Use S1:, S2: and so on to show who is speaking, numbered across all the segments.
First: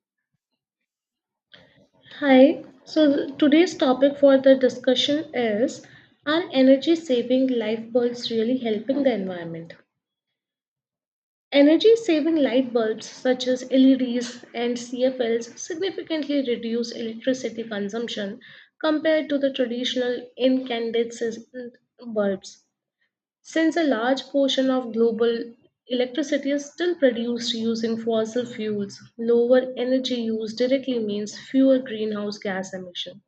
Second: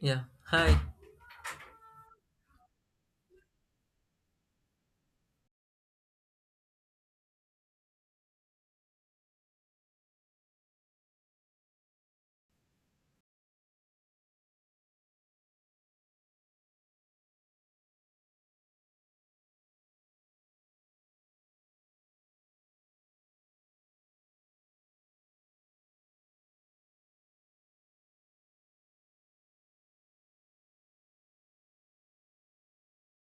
S1: Yeah. Hi.
S2: Hi, so today's topic for the discussion is, are energy saving light bulbs really helping the environment? Energy saving light bulbs such as LEDs and CFLs significantly reduce electricity consumption compared to the traditional incandescent bulbs. Since a large portion of global electricity is still produced using fossil fuels, lower energy use directly means fewer greenhouse gas emissions.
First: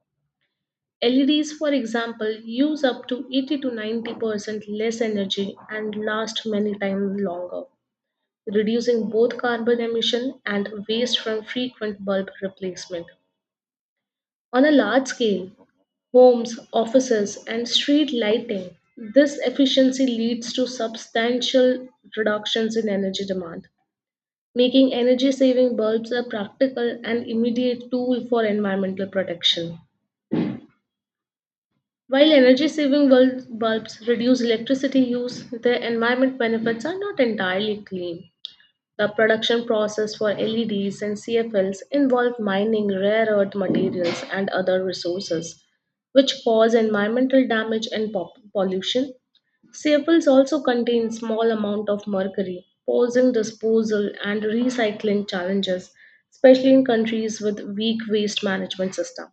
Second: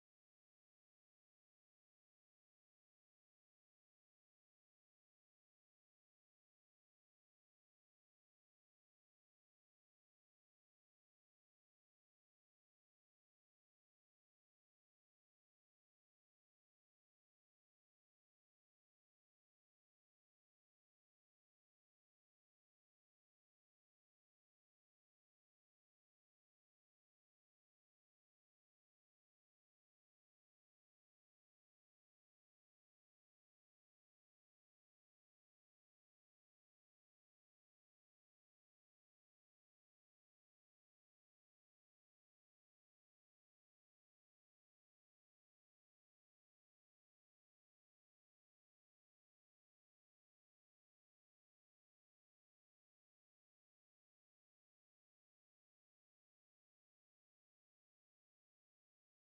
S2: LEDs, for example, use up to 80 to 90% less energy and last many times longer, reducing both carbon emission and waste from frequent bulb replacement. On a large scale, homes, offices, and street lighting, this efficiency leads to substantial reductions in energy demand, making energy saving bulbs a practical and immediate tool for environmental protection. While energy saving bulbs reduce electricity use, their environment benefits are not entirely clean. The production process for LEDs and CFLs involve mining rare earth materials and other resources, which cause environmental damage and pollution. CFLs also contain small amount of mercury, posing disposal and recycling challenges, especially in countries with weak waste management system.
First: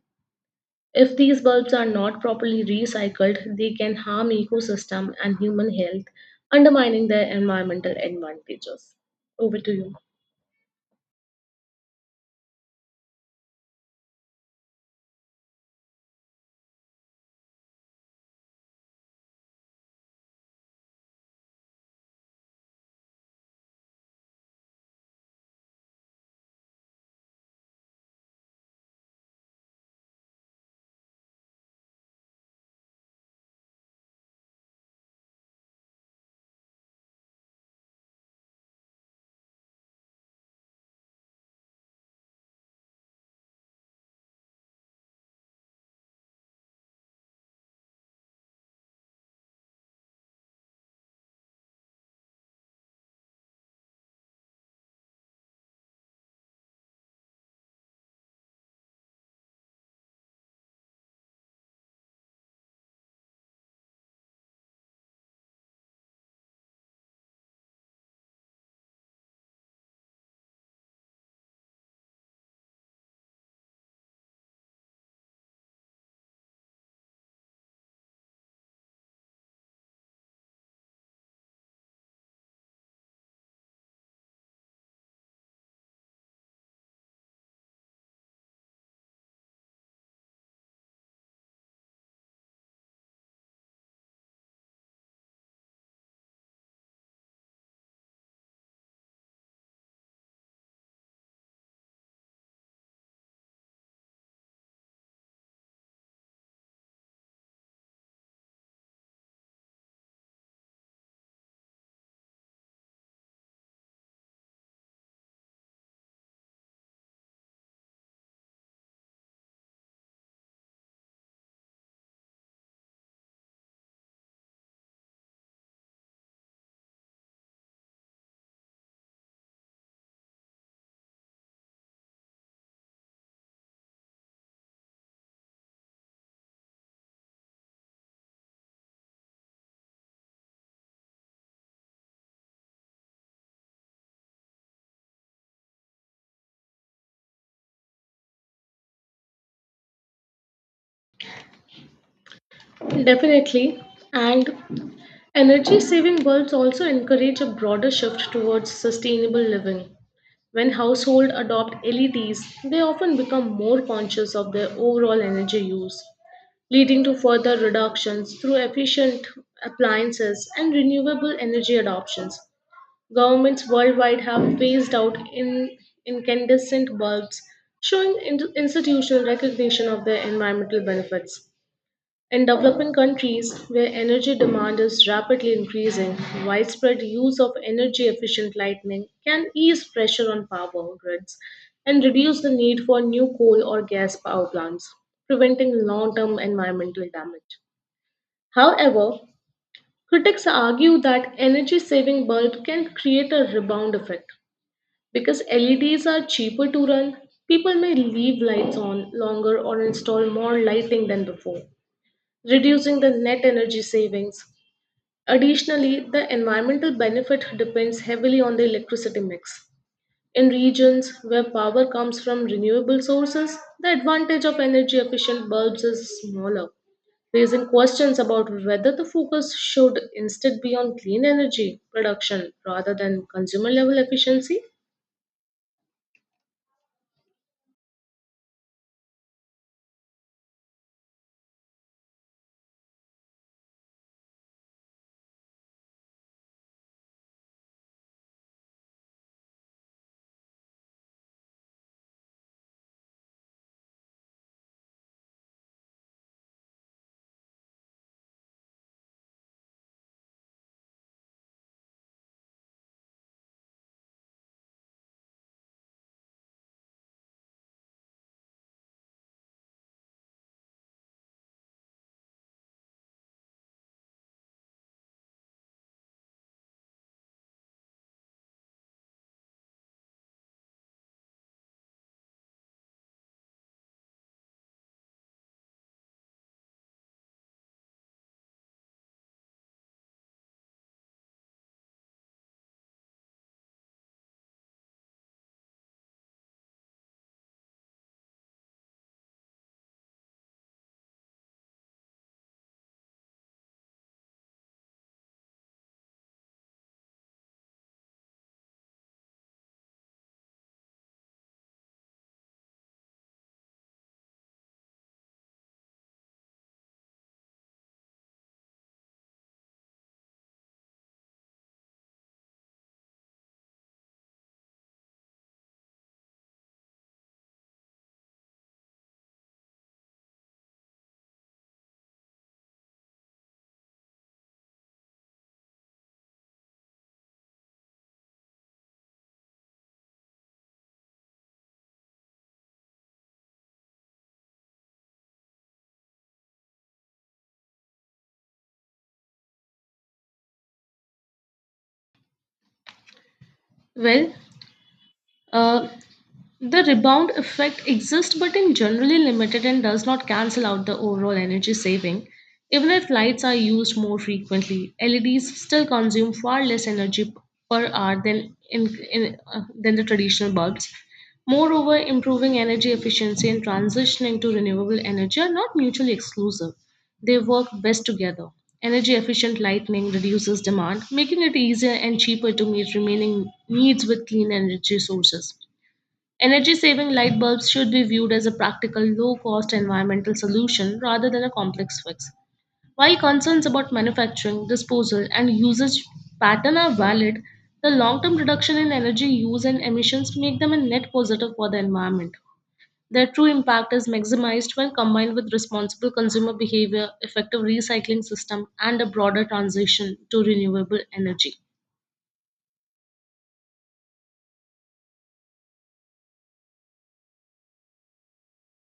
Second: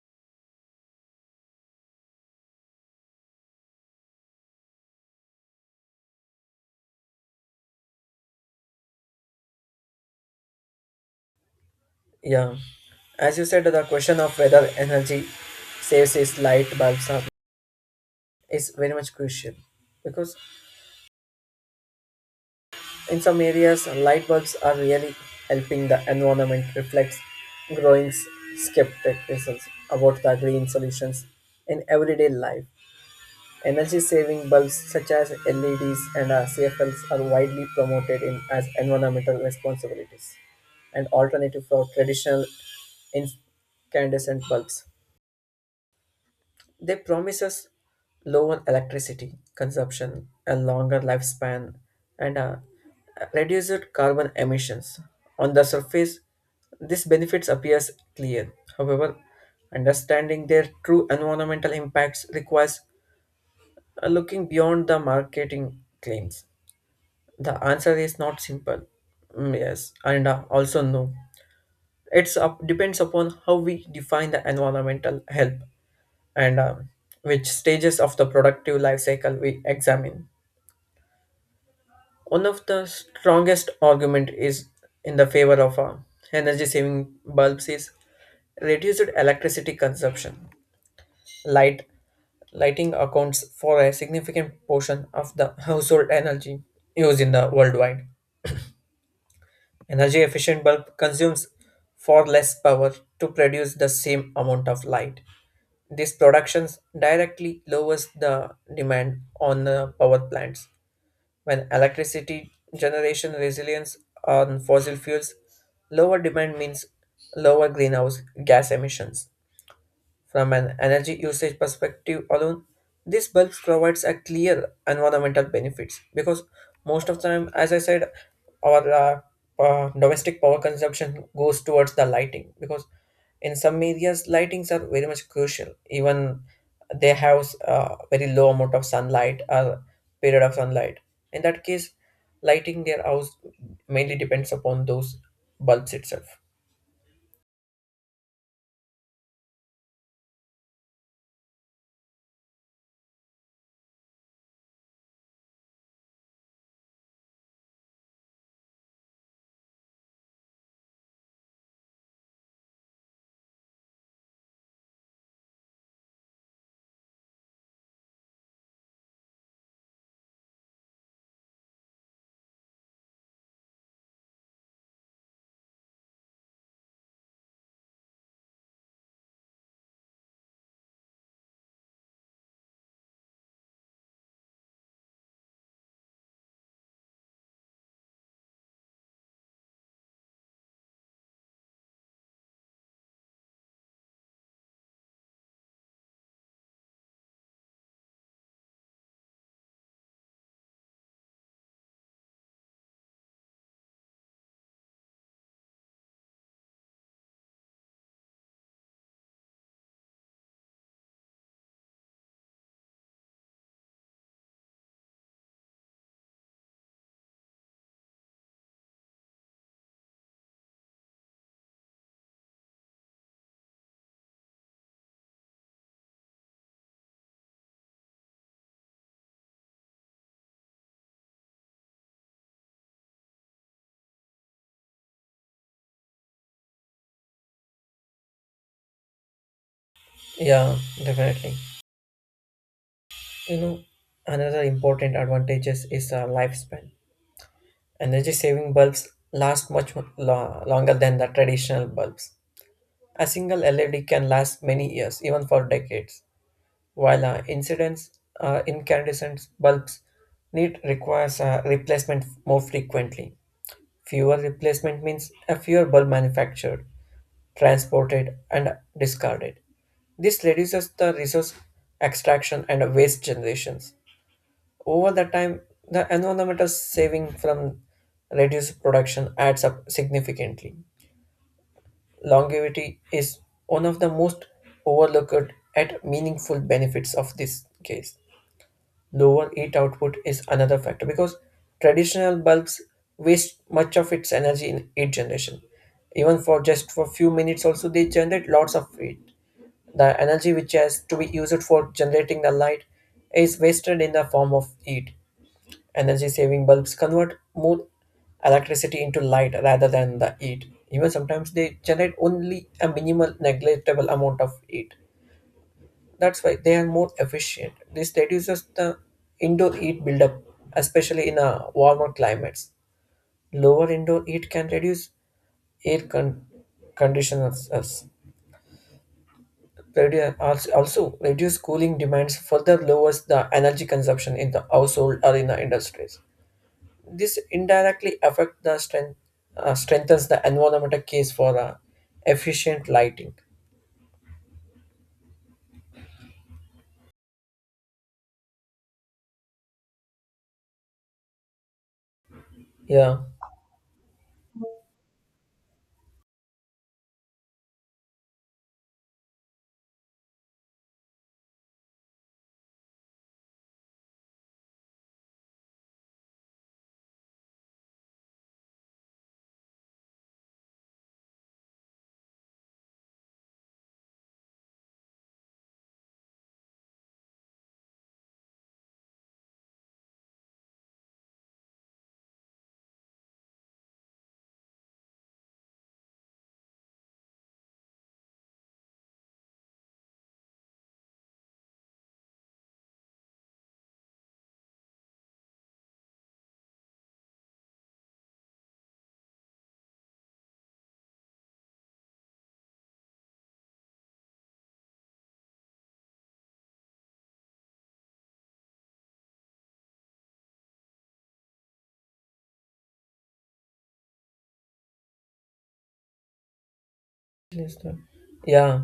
S2: If these bulbs are not properly recycled, they can harm ecosystem and human health, undermining their environmental advantages. Over to you.
S1: Yeah, as you said, the question of whether energy saves its light bulbs are, is very much crucial because in some areas light bulbs are really helping the environment reflects growing skepticism about the green solutions in everyday life. Energy saving bulbs such as LEDs and CFLs are widely promoted in as environmental responsibilities and alternative for traditional incandescent bulbs. They promise us lower electricity consumption, a longer lifespan, and reduced carbon emissions. On the surface, these benefits appears clear. However, understanding their true environmental impacts requires looking beyond the marketing claims. The answer is not simple. Mm, yes, and also no. Depends upon how we define the environmental help and which stages of the productive life cycle we examine. One of the strongest argument is in the favor of energy saving bulbs is reduced electricity consumption. Light Lighting accounts for a significant portion of the household energy used in the worldwide. Energy efficient bulb consumes far less power to produce the same amount of light. These productions directly lowers the demand on the power plants. When electricity generation resilience on fossil fuels, lower demand means lower greenhouse gas emissions. From an energy usage perspective alone, these bulbs provides a clear environmental benefits because most of the time, as I said, our domestic power consumption goes towards the lighting because in some areas lightings are very much crucial. Even they have very low amount of sunlight or period of sunlight. In that case, lighting their house mainly depends upon those bulbs itself.
S2: Definitely. And energy saving bulbs also encourage a broader shift towards sustainable living. When households adopt LEDs, they often become more conscious of their overall energy use, leading to further reductions through efficient appliances and renewable energy adoptions. Governments worldwide have phased out in incandescent bulbs, showing institutional recognition of their environmental benefits. In developing countries where energy demand is rapidly increasing, widespread use of energy efficient lighting can ease pressure on power grids and reduce the need for new coal or gas power plants, preventing long term environmental damage. However, critics argue that energy saving bulbs can create a rebound effect because LEDs are cheaper to run, people may leave lights on longer or install more lighting than before, reducing the net energy savings. Additionally, the environmental benefit depends heavily on the electricity mix. In regions where power comes from renewable sources, the advantage of energy efficient bulbs is smaller, raising questions about whether the focus should instead be on clean energy production rather than consumer level efficiency.
S1: Yeah, definitely. You know, another important advantages is lifespan. Energy saving bulbs last longer than the traditional bulbs. A single LED can last many years, even for decades, while incidents incandescent bulbs need requires replacement more frequently. Fewer replacement means a fewer bulb manufactured, transported, and discarded. This reduces the resource extraction and waste generations. Over the time, the environmental saving from reduced production adds up significantly. Longevity is one of the most overlooked at meaningful benefits of this case. Lower heat output is another factor because traditional bulbs waste much of its energy in heat generation. Even for just for few minutes also they generate lots of heat. The energy which has to be used for generating the light is wasted in the form of heat. Energy saving bulbs convert more electricity into light rather than the heat. Even sometimes they generate only a minimal negligible amount of heat. That's why they are more efficient. This reduces the indoor heat buildup, especially in a warmer climates. Lower indoor heat can reduce air con- conditioners. Also, reduce cooling demands further lowers the energy consumption in the household or in the industries. This indirectly affect strengthens the environmental case for efficient lighting. Yeah.
S2: Well, uh, the rebound effect exists but in generally limited and does not cancel out the overall energy saving. Even if lights are used more frequently, LEDs still consume far less energy per hour than in than the traditional bulbs. Moreover, improving energy efficiency and transitioning to renewable energy are not mutually exclusive. They work best together. Energy efficient lighting reduces demand, making it easier and cheaper to meet remaining needs with clean energy sources. Energy saving light bulbs should be viewed as a practical, low cost environmental solution rather than a complex fix. While concerns about manufacturing, disposal, and usage pattern are valid, the long term reduction in energy use and emissions make them a net positive for the environment. Their true impact is maximized when combined with responsible consumer behavior, effective recycling system, and a broader transition to renewable energy.
S1: Yes, sir. Yeah,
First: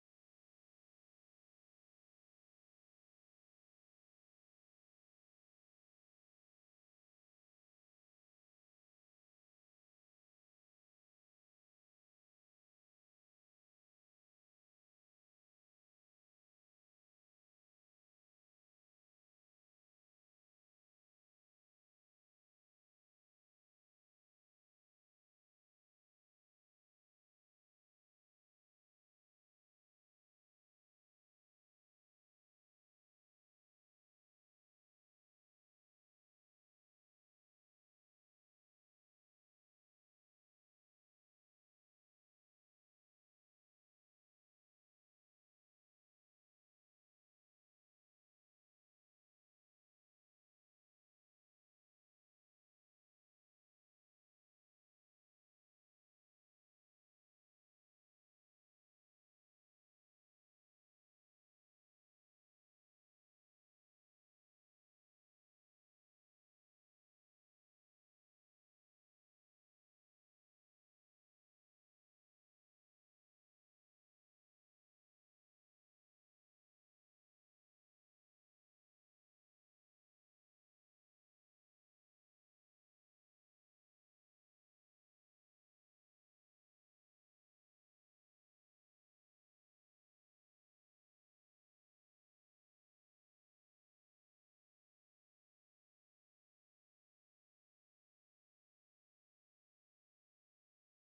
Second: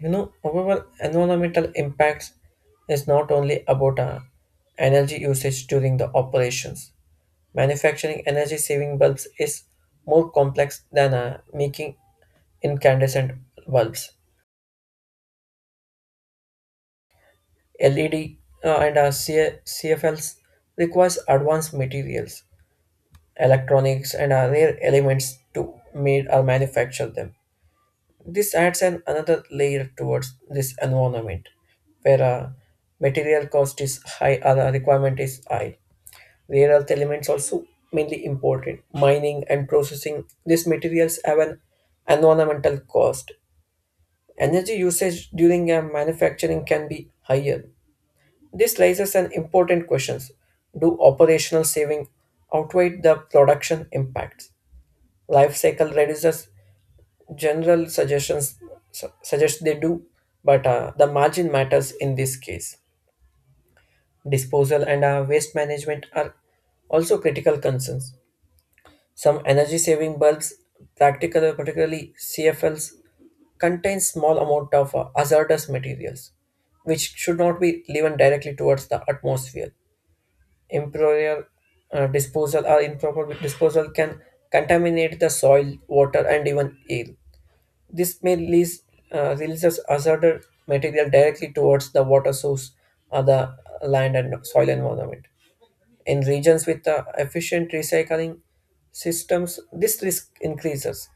S1: you know, however, environmental impacts is not only about energy usage during the operations. Manufacturing energy saving bulbs is more complex than making incandescent bulbs. LED CFLs requires advanced materials electronics, and other elements to made or manufacture them. This adds an another layer towards this environment, where material cost is high or the requirement is high. Rare earth elements also mainly important. Mining and processing these materials have an environmental cost. Energy usage during a manufacturing can be higher. This raises an important questions. Do operational saving outweigh the production impacts? Life cycle reduces general suggestions suggest they do, but the margin matters in this case. Disposal and waste management are also critical concerns. Some energy saving bulbs practically particularly CFLs contain small amount of hazardous materials, which should not be given directly towards the atmosphere. improper Improper disposal can contaminate the soil water and even air. This may release, releases hazardous material directly towards the water source or the land and soil environment. In regions with efficient recycling systems, this risk increases.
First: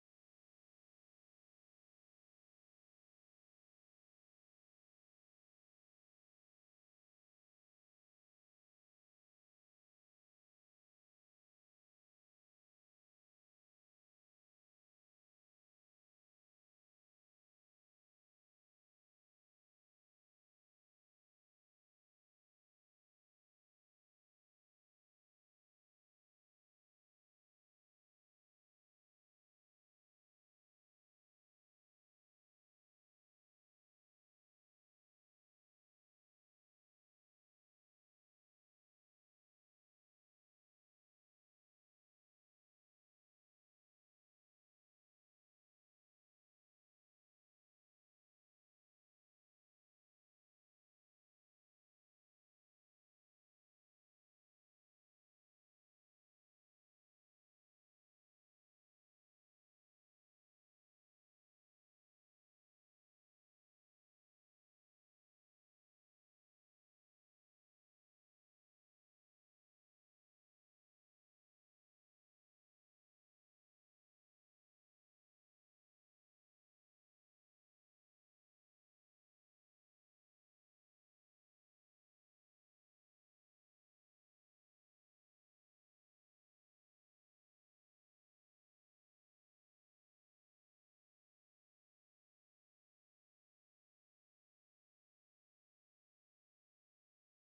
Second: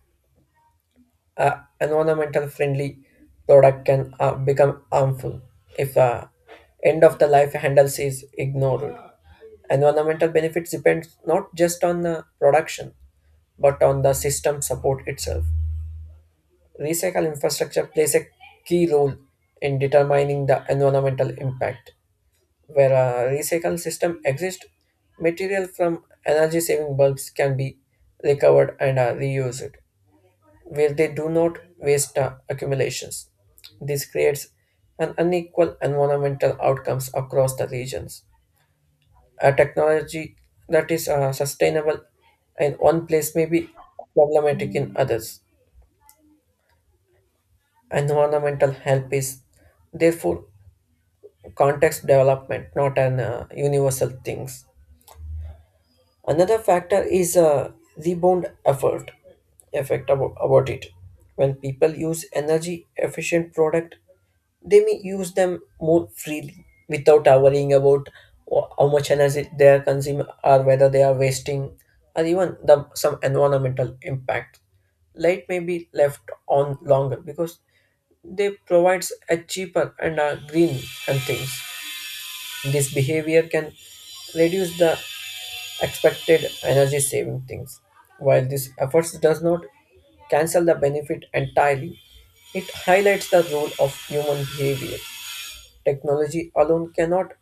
S1: Environmental friendly product can become harmful if end of the life handles is ignored. Environmental benefits depend not just on the production but on the system support itself. Recycle infrastructure plays a key role in determining the environmental impact. Where a recycle system exists, material from energy saving bulbs can be recovered and reused, where they do not waste accumulations. This creates an unequal environmental outcomes across the regions. A technology that is sustainable in one place may be problematic in others. Environmental help is therefore context development, not an universal things. Another factor is a rebound effort effect about it. When people use energy efficient product, they may use them more freely without worrying about how much energy they are consuming or whether they are wasting or even some environmental impact. Light may be left on longer because they provides a cheaper and a green and things. This behavior can reduce the expected energy saving things. While this efforts does not cancel the benefit entirely, it highlights the role of human behavior. Technology alone cannot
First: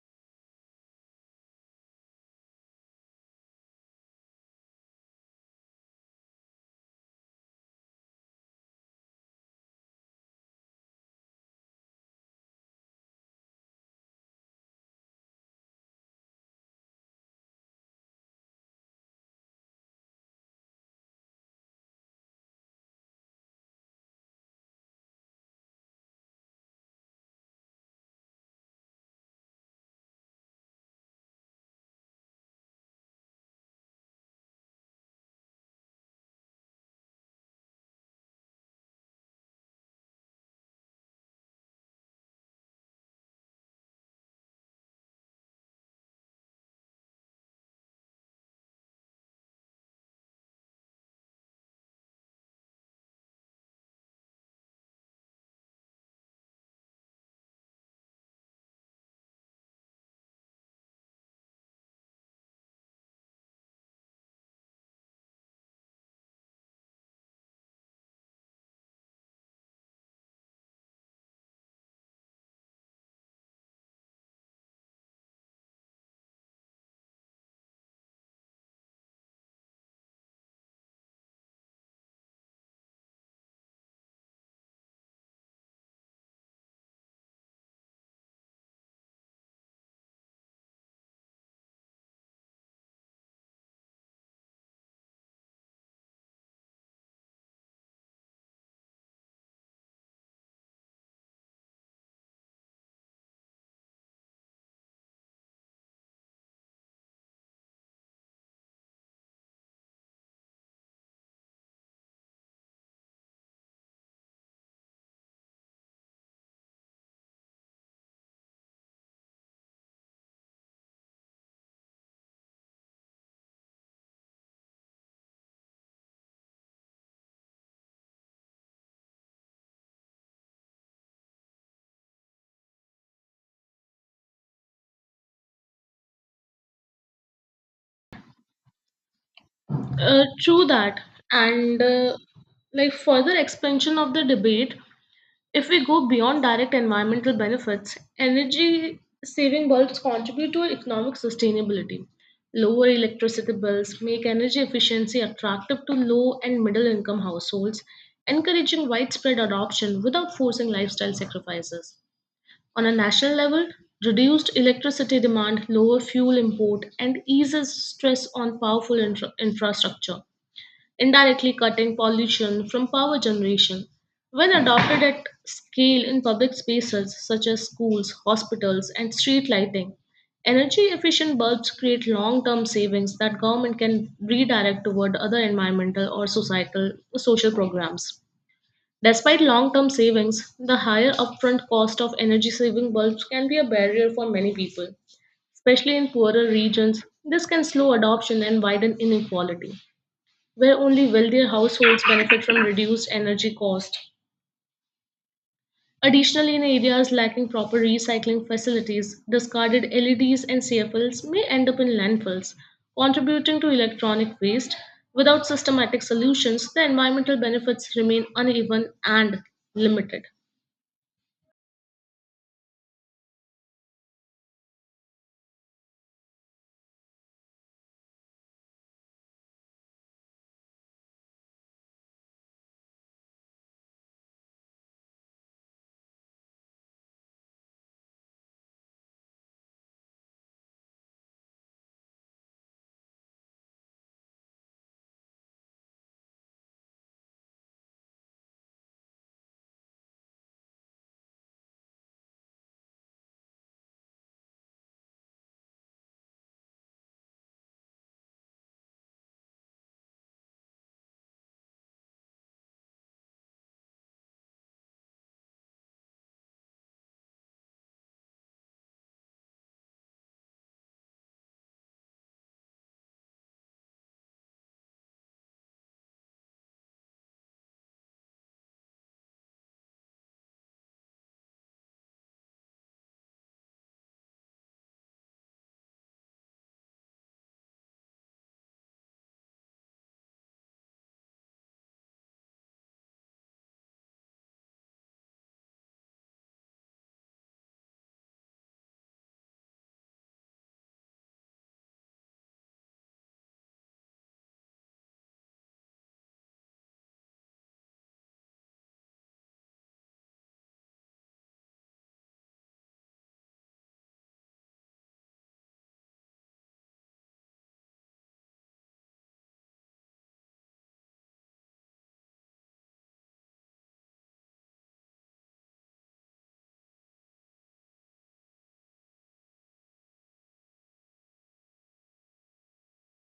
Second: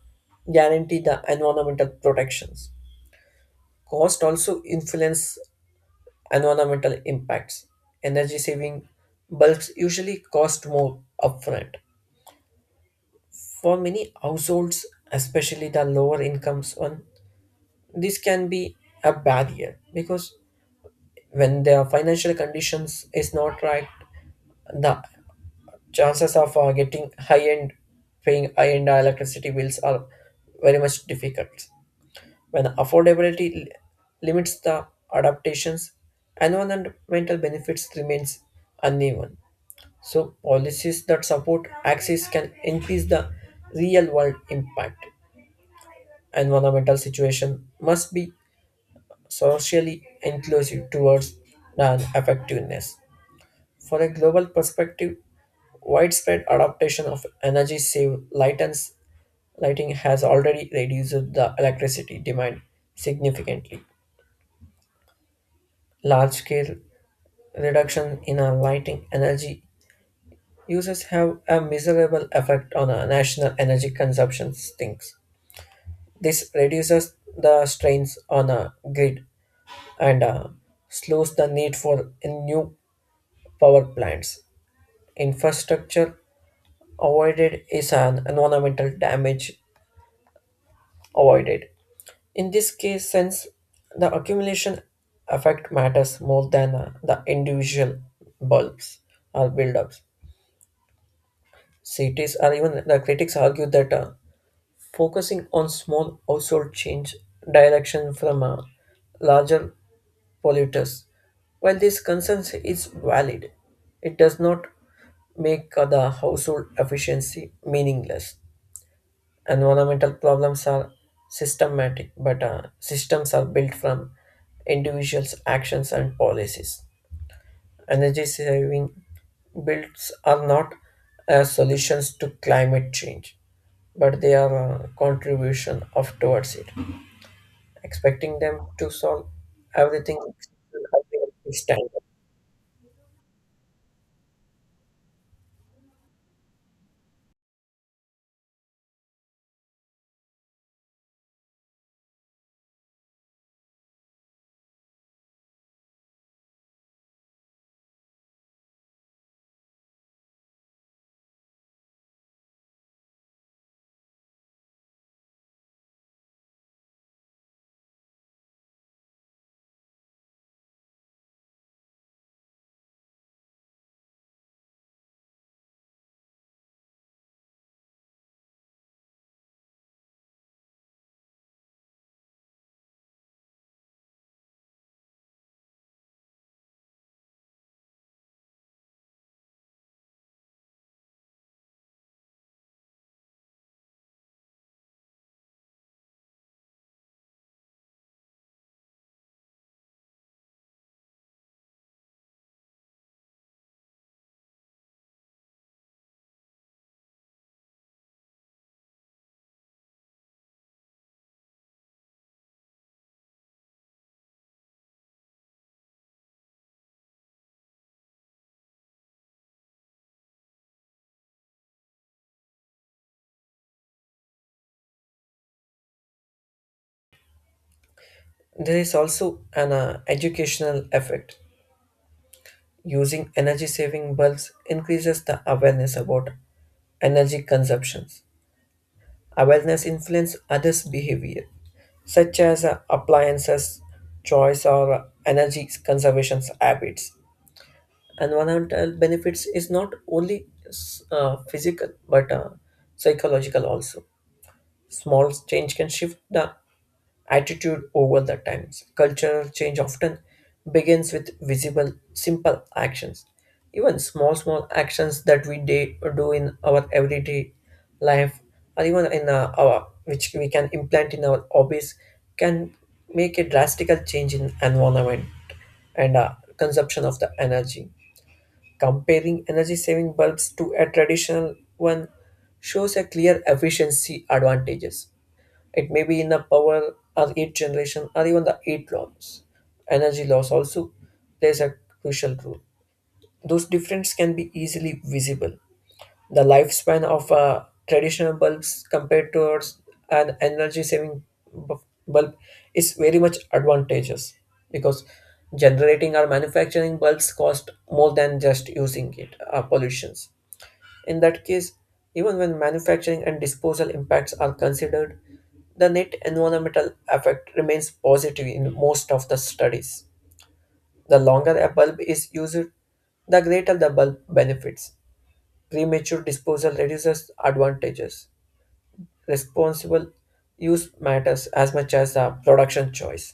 S1: guarantee the environmental protections. Cost also influence environmental impacts. Energy saving bulbs usually cost more upfront. For many households, especially the lower incomes one, this can be a barrier because when their financial conditions is not right, the chances of getting high end paying high end electricity bills are very much difficult. When limits the adaptations, environmental benefits remains uneven, so policies that support access can increase the real world impact. Environmental situation must be socially inclusive towards and effectiveness. For a global perspective, widespread adaptation of energy save lightens lighting has already reduced the electricity demand significantly. Large scale reduction in our lighting energy uses have a miserable effect on our national energy consumption sinks. This reduces the strains on a grid and slows the need for new power plants. Infrastructure avoided is an environmental damage avoided. In this case, since the accumulation effect matters more than the individual bulbs or buildups. Cities or even the critics argue that focusing on small household change direction from larger polluters. While this concern is valid, it does not make the household efficiency meaningless. Environmental problems are systematic, but systems are built from individuals' actions and policies. Energy saving builds are not solutions to climate change, but they are a contribution of towards it. Expecting them to solve everything
S2: True that.
S1: is
S2: And
S1: standard.
S2: like further expansion of the debate, if we go beyond direct environmental benefits, energy saving bulbs contribute to economic sustainability. Lower electricity bills make energy efficiency attractive to low and middle income households, encouraging widespread adoption without forcing lifestyle sacrifices. On a national level, reduced electricity demand, lower fuel import, and eases stress on powerful infrastructure indirectly cutting pollution from power generation. When adopted at scale in public spaces such as schools, hospitals, and street lighting, energy efficient bulbs create long term savings that government can redirect toward other environmental or societal social programs. Despite long term savings, the higher upfront cost of energy saving bulbs can be a barrier for many people. Especially in poorer regions, this can slow adoption and widen inequality where only wealthier households benefit from reduced energy cost. Additionally, in areas lacking proper recycling facilities, discarded LEDs and CFLs may end up in landfills, contributing to electronic waste. Without systematic solutions, the environmental benefits remain uneven and limited.
S1: There is also an educational effect. Using energy saving bulbs increases the awareness about energy consumption. Awareness influence others' behavior, such as appliances choice or energy conservation habits. Environmental benefits is not only physical but psychological also. Small change can shift the attitude over the times. Cultural change often begins with visible, simple actions. Even small, small actions that do in our everyday life, or even in our which we can implant in our hobbies, can make a drastic change in environment and consumption of the energy. Comparing energy saving bulbs to a traditional one shows a clear efficiency advantages. It may be in the power or heat generation or even the heat loss. Energy loss also plays a crucial role. Those differences can be easily visible. The lifespan of traditional bulbs compared to an energy saving bu- bulb is very much advantageous because generating or manufacturing bulbs cost more than just using it. Pollutions in that case, even when manufacturing and disposal impacts are considered, the net environmental effect remains positive in most of the studies. The longer a bulb is used, the greater the bulb benefits. Premature disposal reduces advantages. Responsible use matters as much as the production choice.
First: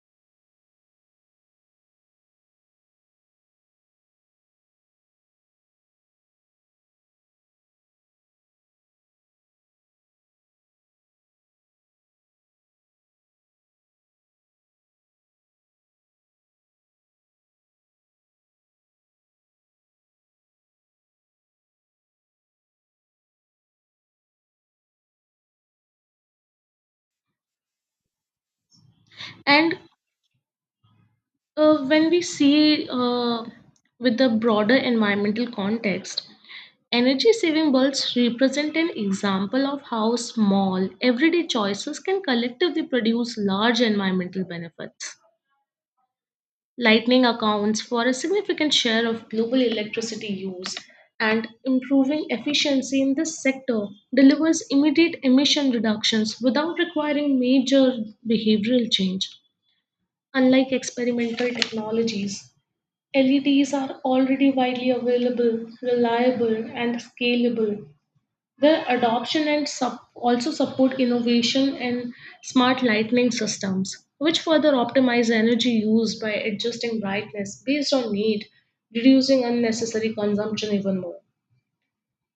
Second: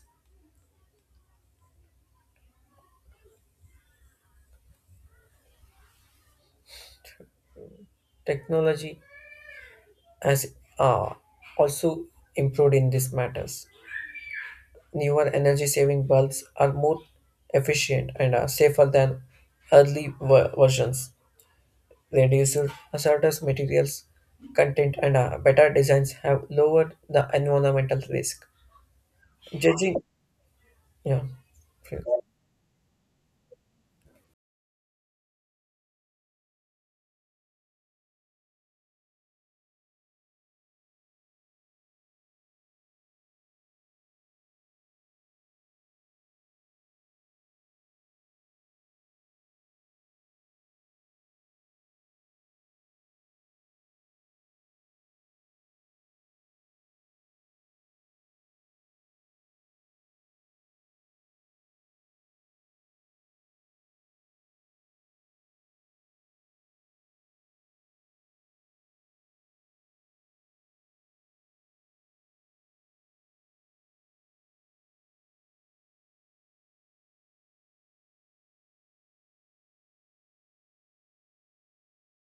S1: Technology has uh, also improved in these matters. Newer energy saving bulbs are more efficient and are safer than early versions. Reduced hazardous materials content and better designs have lowered the environmental risk.
S2: And
S1: Judging, yeah,
S2: when we see with the broader environmental context, energy saving bulbs represent an example of how small, everyday choices can collectively produce large environmental benefits. Lightning accounts for a significant share of global electricity use, and improving efficiency in this sector delivers immediate emission reductions without requiring major behavioral change. Unlike experimental technologies, LEDs are already widely available, reliable, and scalable the adoption and also support innovation in smart lighting systems, which further optimize energy use by adjusting brightness based on need, reducing unnecessary consumption even more.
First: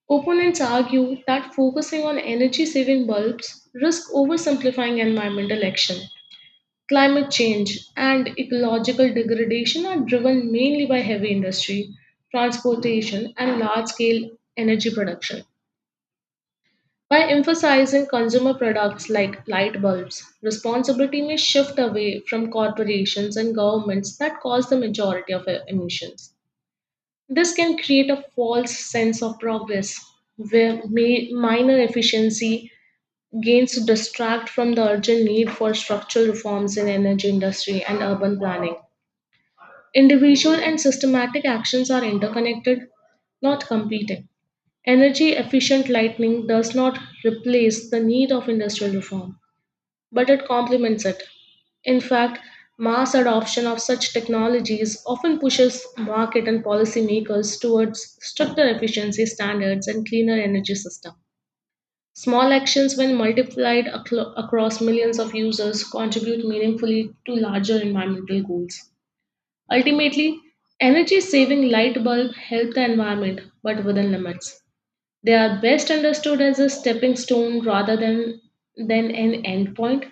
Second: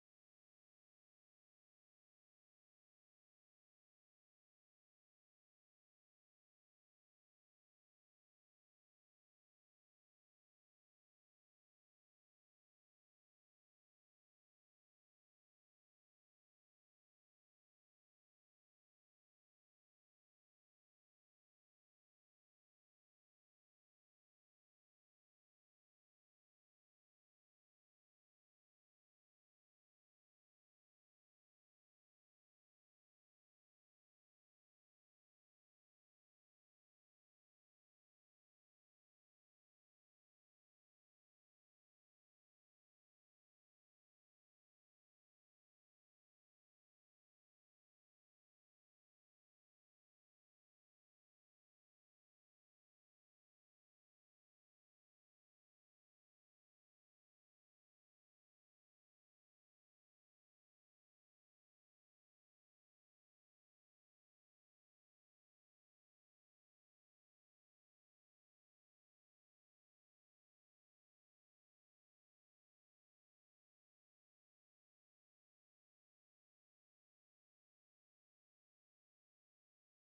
S2: Opponents argue that focusing on energy saving bulbs risk oversimplifying environmental action. Climate change and ecological degradation are driven mainly by heavy industry, transportation, and large scale energy production. By emphasizing consumer products like light bulbs, responsibility may shift away from corporations and governments that cause the majority of emissions. This can create a false sense of progress, where minor efficiency gains distract from the urgent need for structural reforms in energy industry and urban planning. Individual and systematic actions are interconnected, not competing. Energy efficient lighting does not replace the need of industrial reform, but it complements it. In fact, mass adoption of such technologies often pushes market and policymakers towards stricter efficiency standards and cleaner energy systems. Small actions, when multiplied across millions of users, contribute meaningfully to larger environmental goals. Ultimately, energy saving light bulb help the environment, but within limits. They are best understood as a stepping stone rather than an endpoint.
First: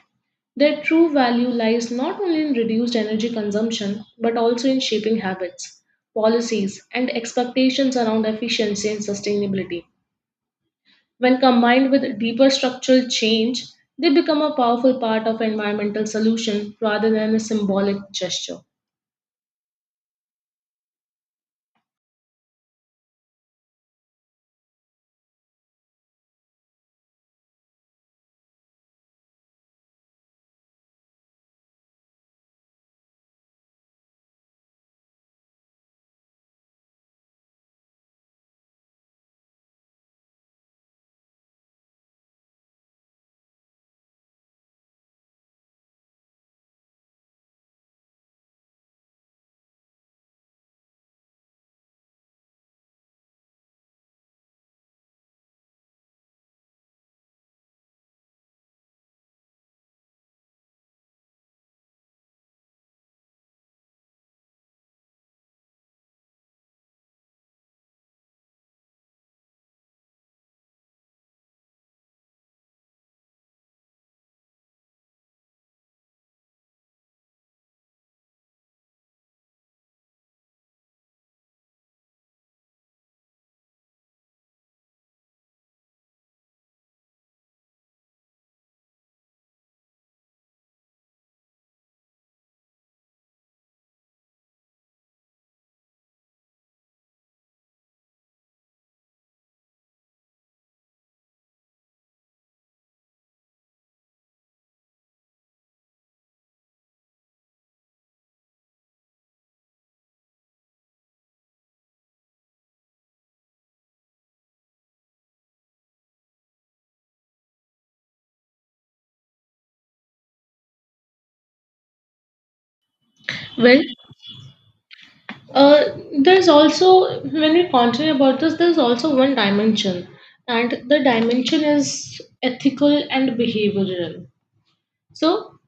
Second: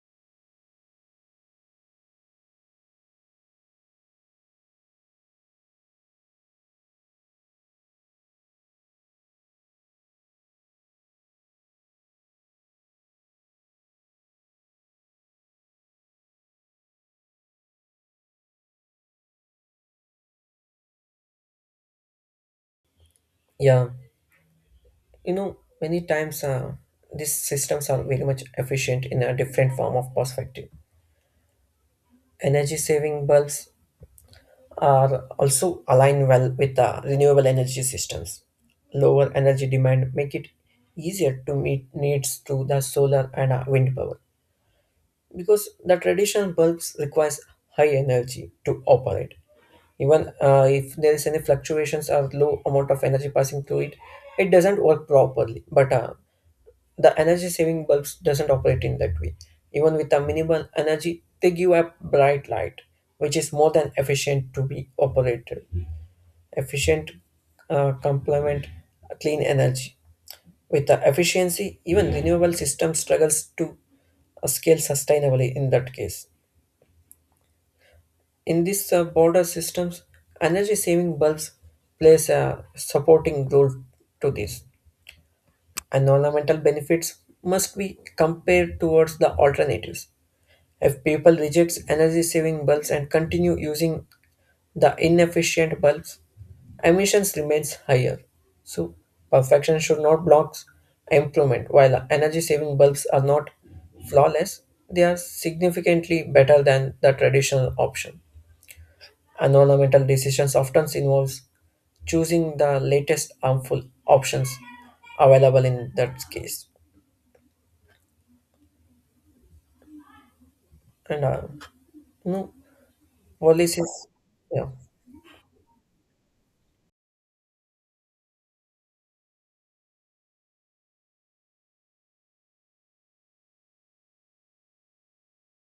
S2: Their true value lies not only in reduced energy consumption but also in shaping habits, policies, and expectations around efficiency and sustainability. When combined with deeper structural change, they become a powerful part of environmental solution rather than a symbolic gesture.
S1: yeah, you know, many times these systems are very much efficient in a different form of perspective. Energy saving bulbs are also align well with the renewable energy systems. Lower energy demand make it easier to meet needs through the solar and wind power because the traditional bulbs requires high energy to operate. Even if there is any fluctuations or low amount of energy passing through it, it doesn't work properly. But the energy saving bulbs doesn't operate in that way. Even with the minimal energy, they give a bright light, which is more than efficient to be operated efficient complement clean energy. With the efficiency, even renewable system struggles to scale sustainably in that case. In these border systems, energy saving bulbs plays a supporting role to this. Environmental benefits must be compared towards the alternatives. If people reject energy saving bulbs and continue using the inefficient bulbs, emissions remains higher. So perfection should not block improvement. While energy-saving bulbs are not flawless, they are significantly better than the traditional option. Environmental decisions often involves choosing the latest harmful options available in that case. And no
S2: Well,
S1: policies, yeah.
S2: uh, there's also, when we continue about this, there's also one dimension, and the dimension is ethical and behavioral. So,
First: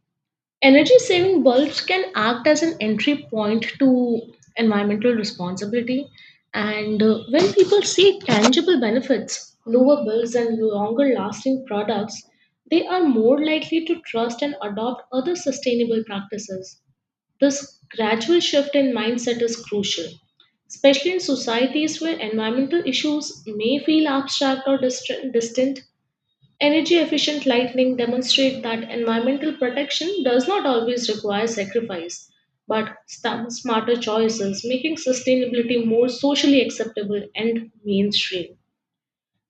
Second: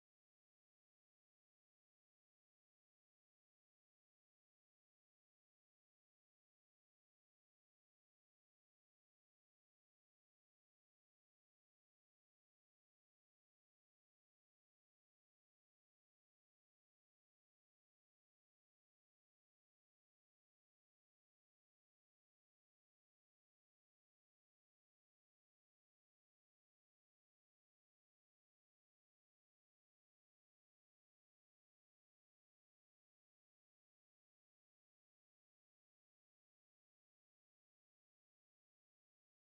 S2: energy saving bulbs can act as an entry point to environmental responsibility. And when people see tangible benefits, lower bills, and longer lasting products, they are more likely to trust and adopt other sustainable practices. This gradual shift in mindset is crucial, especially in societies where environmental issues may feel abstract or distant. Energy efficient lighting demonstrate that environmental protection does not always require sacrifice, but smarter choices, making sustainability more socially acceptable and mainstream.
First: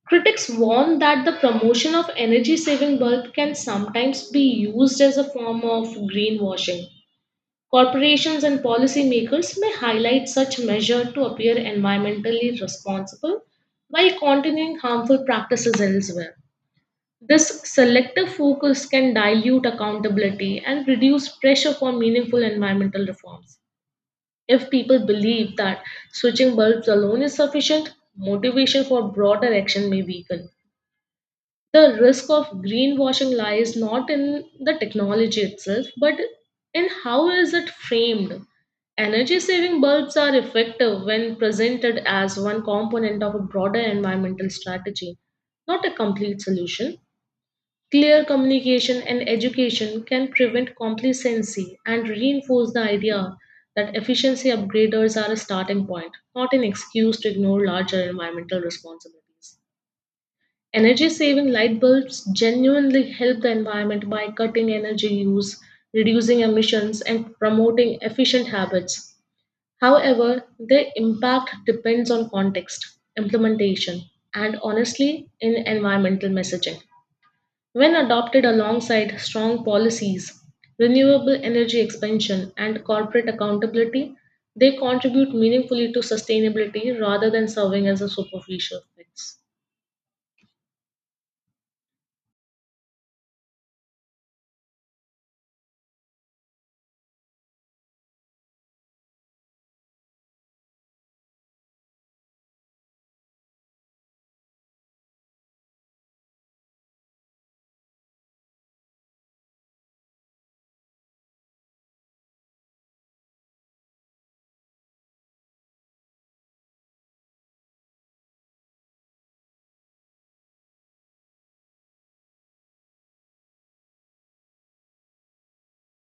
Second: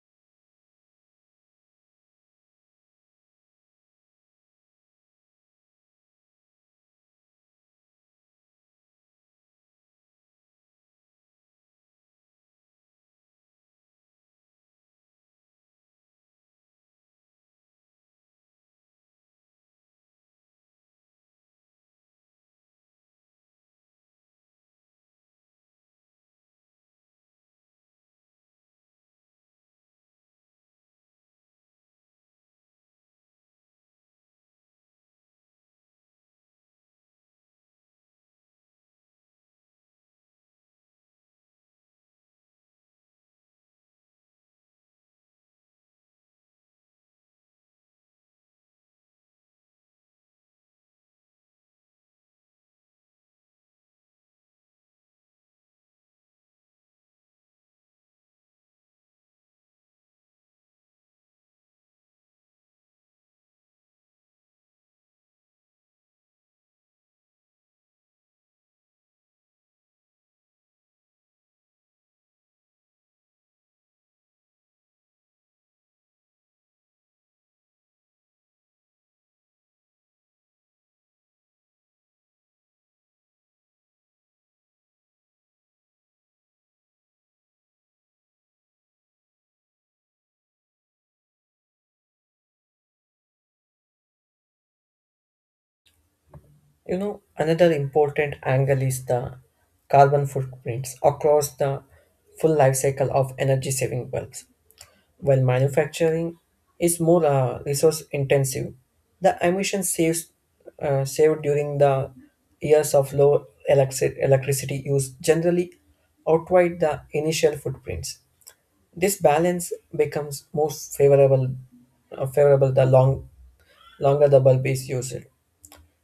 S2: Critics warn that the promotion of energy saving bulbs can sometimes be used as a form of greenwashing. Corporations and policymakers may highlight such measure to appear environmentally responsible while continuing harmful practices elsewhere. This selective focus can dilute accountability and reduce pressure for meaningful environmental reforms. If people believe that switching bulbs alone is sufficient, motivation for broader action may weaken the risk of greenwashing lies not in the technology itself, but in how is it framed. Energy saving bulbs are effective when presented as one component of a broader environmental strategy, not a complete solution. Clear communication and education can prevent complacency and reinforce the idea that efficiency upgraders are a starting point, not an excuse to ignore larger environmental responsibilities. Energy saving light bulbs genuinely help the environment by cutting energy use, reducing emissions, and promoting efficient habits. However, their impact depends on context, implementation, and honestly, in environmental messaging. When adopted alongside strong policies, renewable energy expansion, and corporate accountability, they contribute meaningfully to sustainability rather than serving as a superficial fix.
S1: You know, another important angle is the carbon footprints across the full life cycle of energy saving bulbs. While manufacturing is more resource intensive, the emission saves, saved during the years of electricity use generally outweigh the initial footprints. This balance becomes more favorable the longer the bulb is used.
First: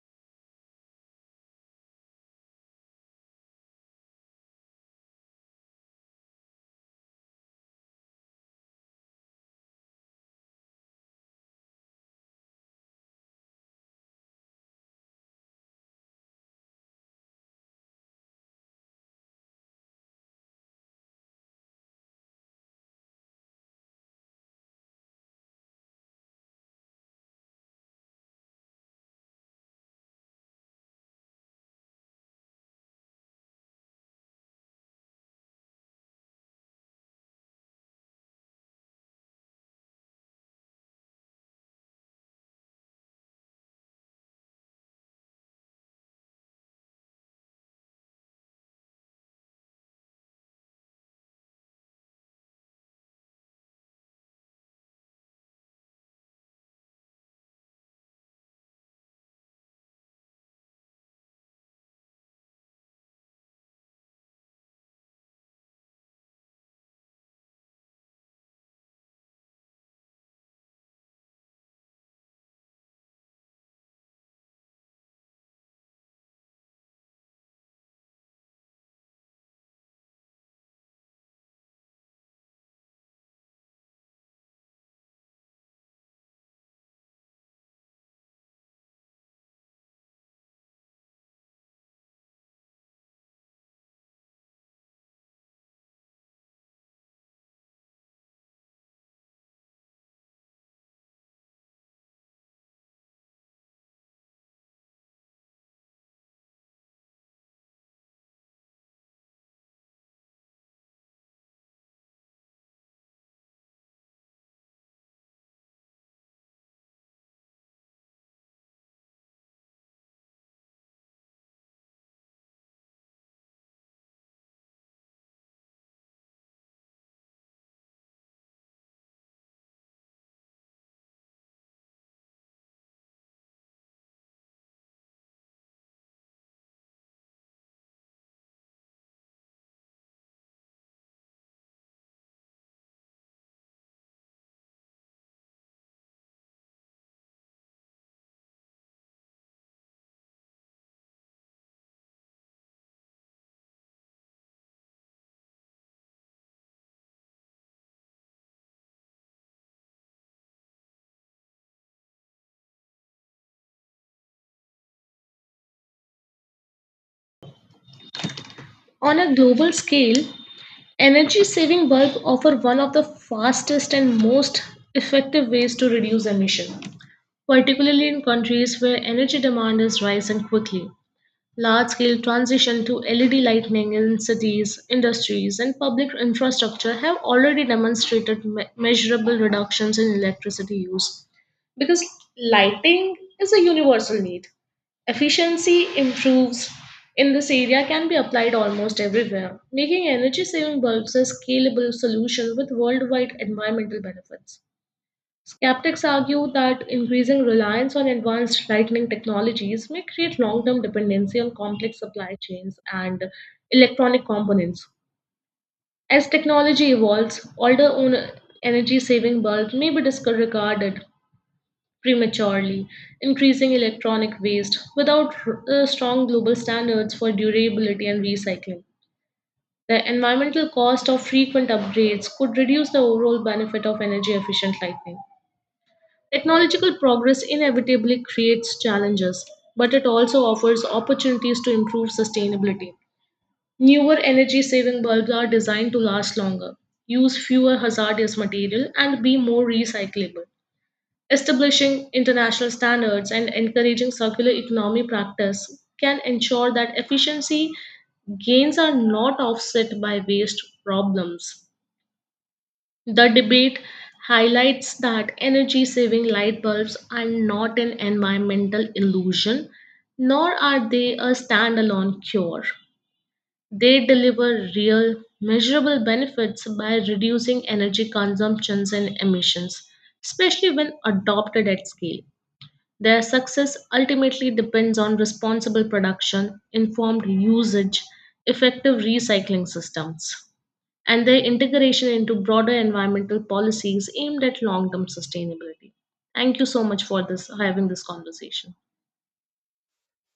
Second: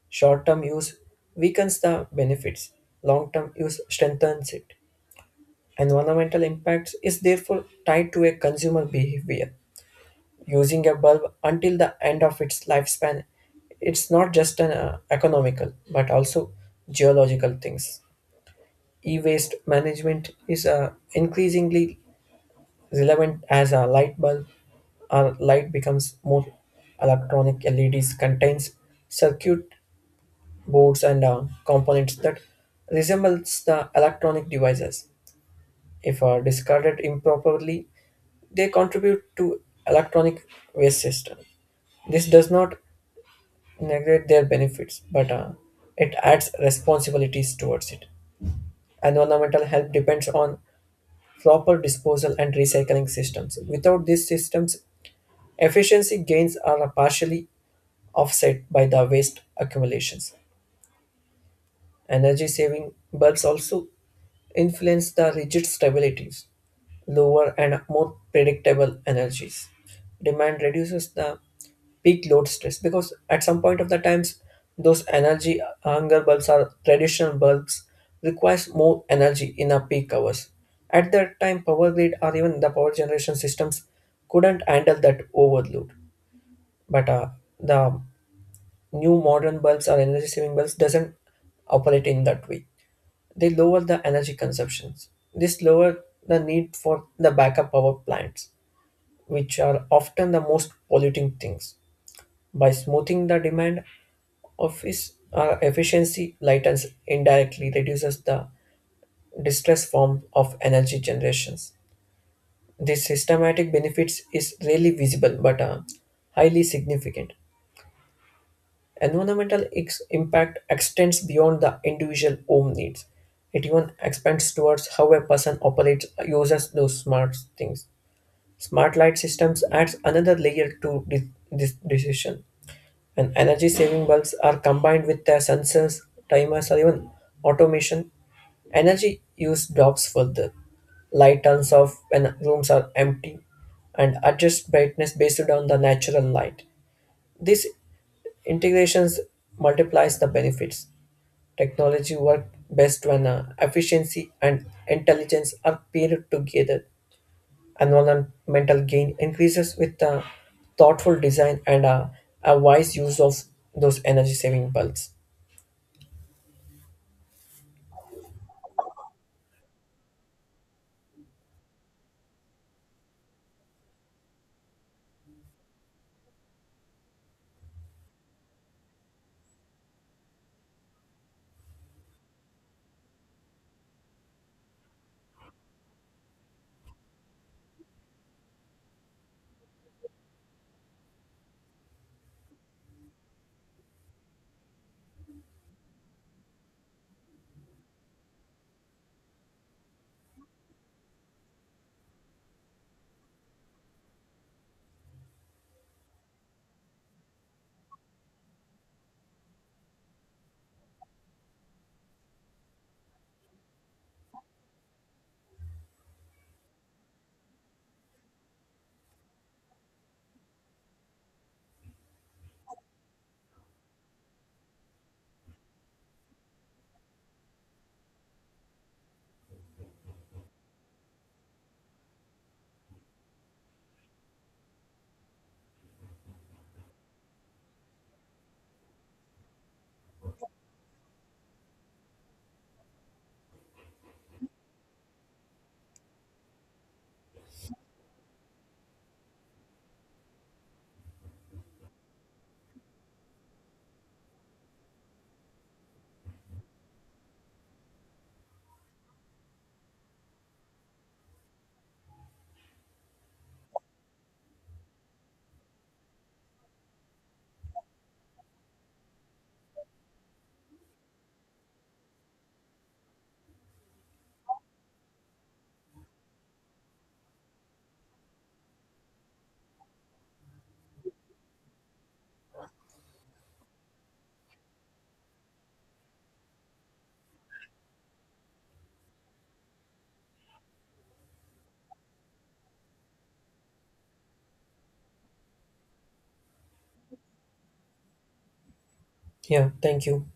S1: Short term use weakens the benefits, long term use strengthens it. Environmental impacts is therefore tied to a consumer behavior. Using a bulb until the end of its lifespan, it's not just an economical but also geological things. E waste management is increasingly relevant as a light bulb or light becomes more electronic. LEDs contains circuit boards and components that resembles the electronic devices. If discarded improperly, they contribute to electronic waste system. This does not negate their benefits, but it adds responsibilities towards it. Environmental health depends on proper disposal and recycling systems. Without these systems, efficiency gains are partially offset by the waste accumulations. Energy saving bulbs also influence the rigid stabilities, lower and more predictable energies. Demand reduces the peak load stress because at some point of the times those energy hunger bulbs or traditional bulbs requires more energy in a peak hours. At that time power grid or even the power generation systems couldn't handle that overload. But the new modern bulbs or energy saving bulbs doesn't operate in that way. They lower the energy consumptions. This lower the need for the backup power plants, which are often the most polluting things. By smoothing the demand of its efficiency, lightens indirectly reduces the distress form of energy generations. This systematic benefits is rarely visible but highly significant. Impact extends beyond the individual home needs. It even expands towards how a person operates, uses those smart things. Smart light systems adds another layer to this decision. And energy saving bulbs are combined with their sensors, timers, or even automation. Energy use drops further. Light turns off when rooms are empty and adjust brightness based on the natural light. This Integrations multiplies the benefits. Technology works best when efficiency and intelligence are paired together. Environmental gain increases with thoughtful design and a wise use of those energy saving bulbs.
S2: On a global scale, energy saving bulbs offer one of the fastest and most effective ways to reduce emission, particularly in countries where energy demand is rising quickly. Large-scale transition to LED lighting in cities, industries, and public infrastructure have already demonstrated measurable reductions in electricity use because lighting is a universal need. Efficiency improves in this area can be applied almost everywhere, making energy saving bulbs a scalable solution with worldwide environmental benefits. Skeptics argue that increasing reliance on advanced lightning technologies may create long term dependency on complex supply chains and electronic components. As technology evolves, older energy saving bulbs may be discarded prematurely, increasing electronic waste without strong global standards for durability and recycling. The environmental cost of frequent upgrades could reduce the overall benefit of energy efficient lighting. Technological progress inevitably creates challenges, but it also offers opportunities to improve sustainability. Newer energy saving bulbs are designed to last longer, use fewer hazardous material, and be more recyclable. Establishing international standards and encouraging circular economy practice can ensure that efficiency gains are not offset by waste problems. The debate highlights that energy saving light bulbs are not an environmental illusion, nor are they a standalone cure. They deliver real, measurable benefits by reducing energy consumptions and emissions, especially when adopted at scale. Their success ultimately depends on responsible production, informed usage, effective recycling systems, and their integration into broader environmental policies aimed at long term sustainability. Thank you so much for this having this conversation.
S1: Yeah, thank you.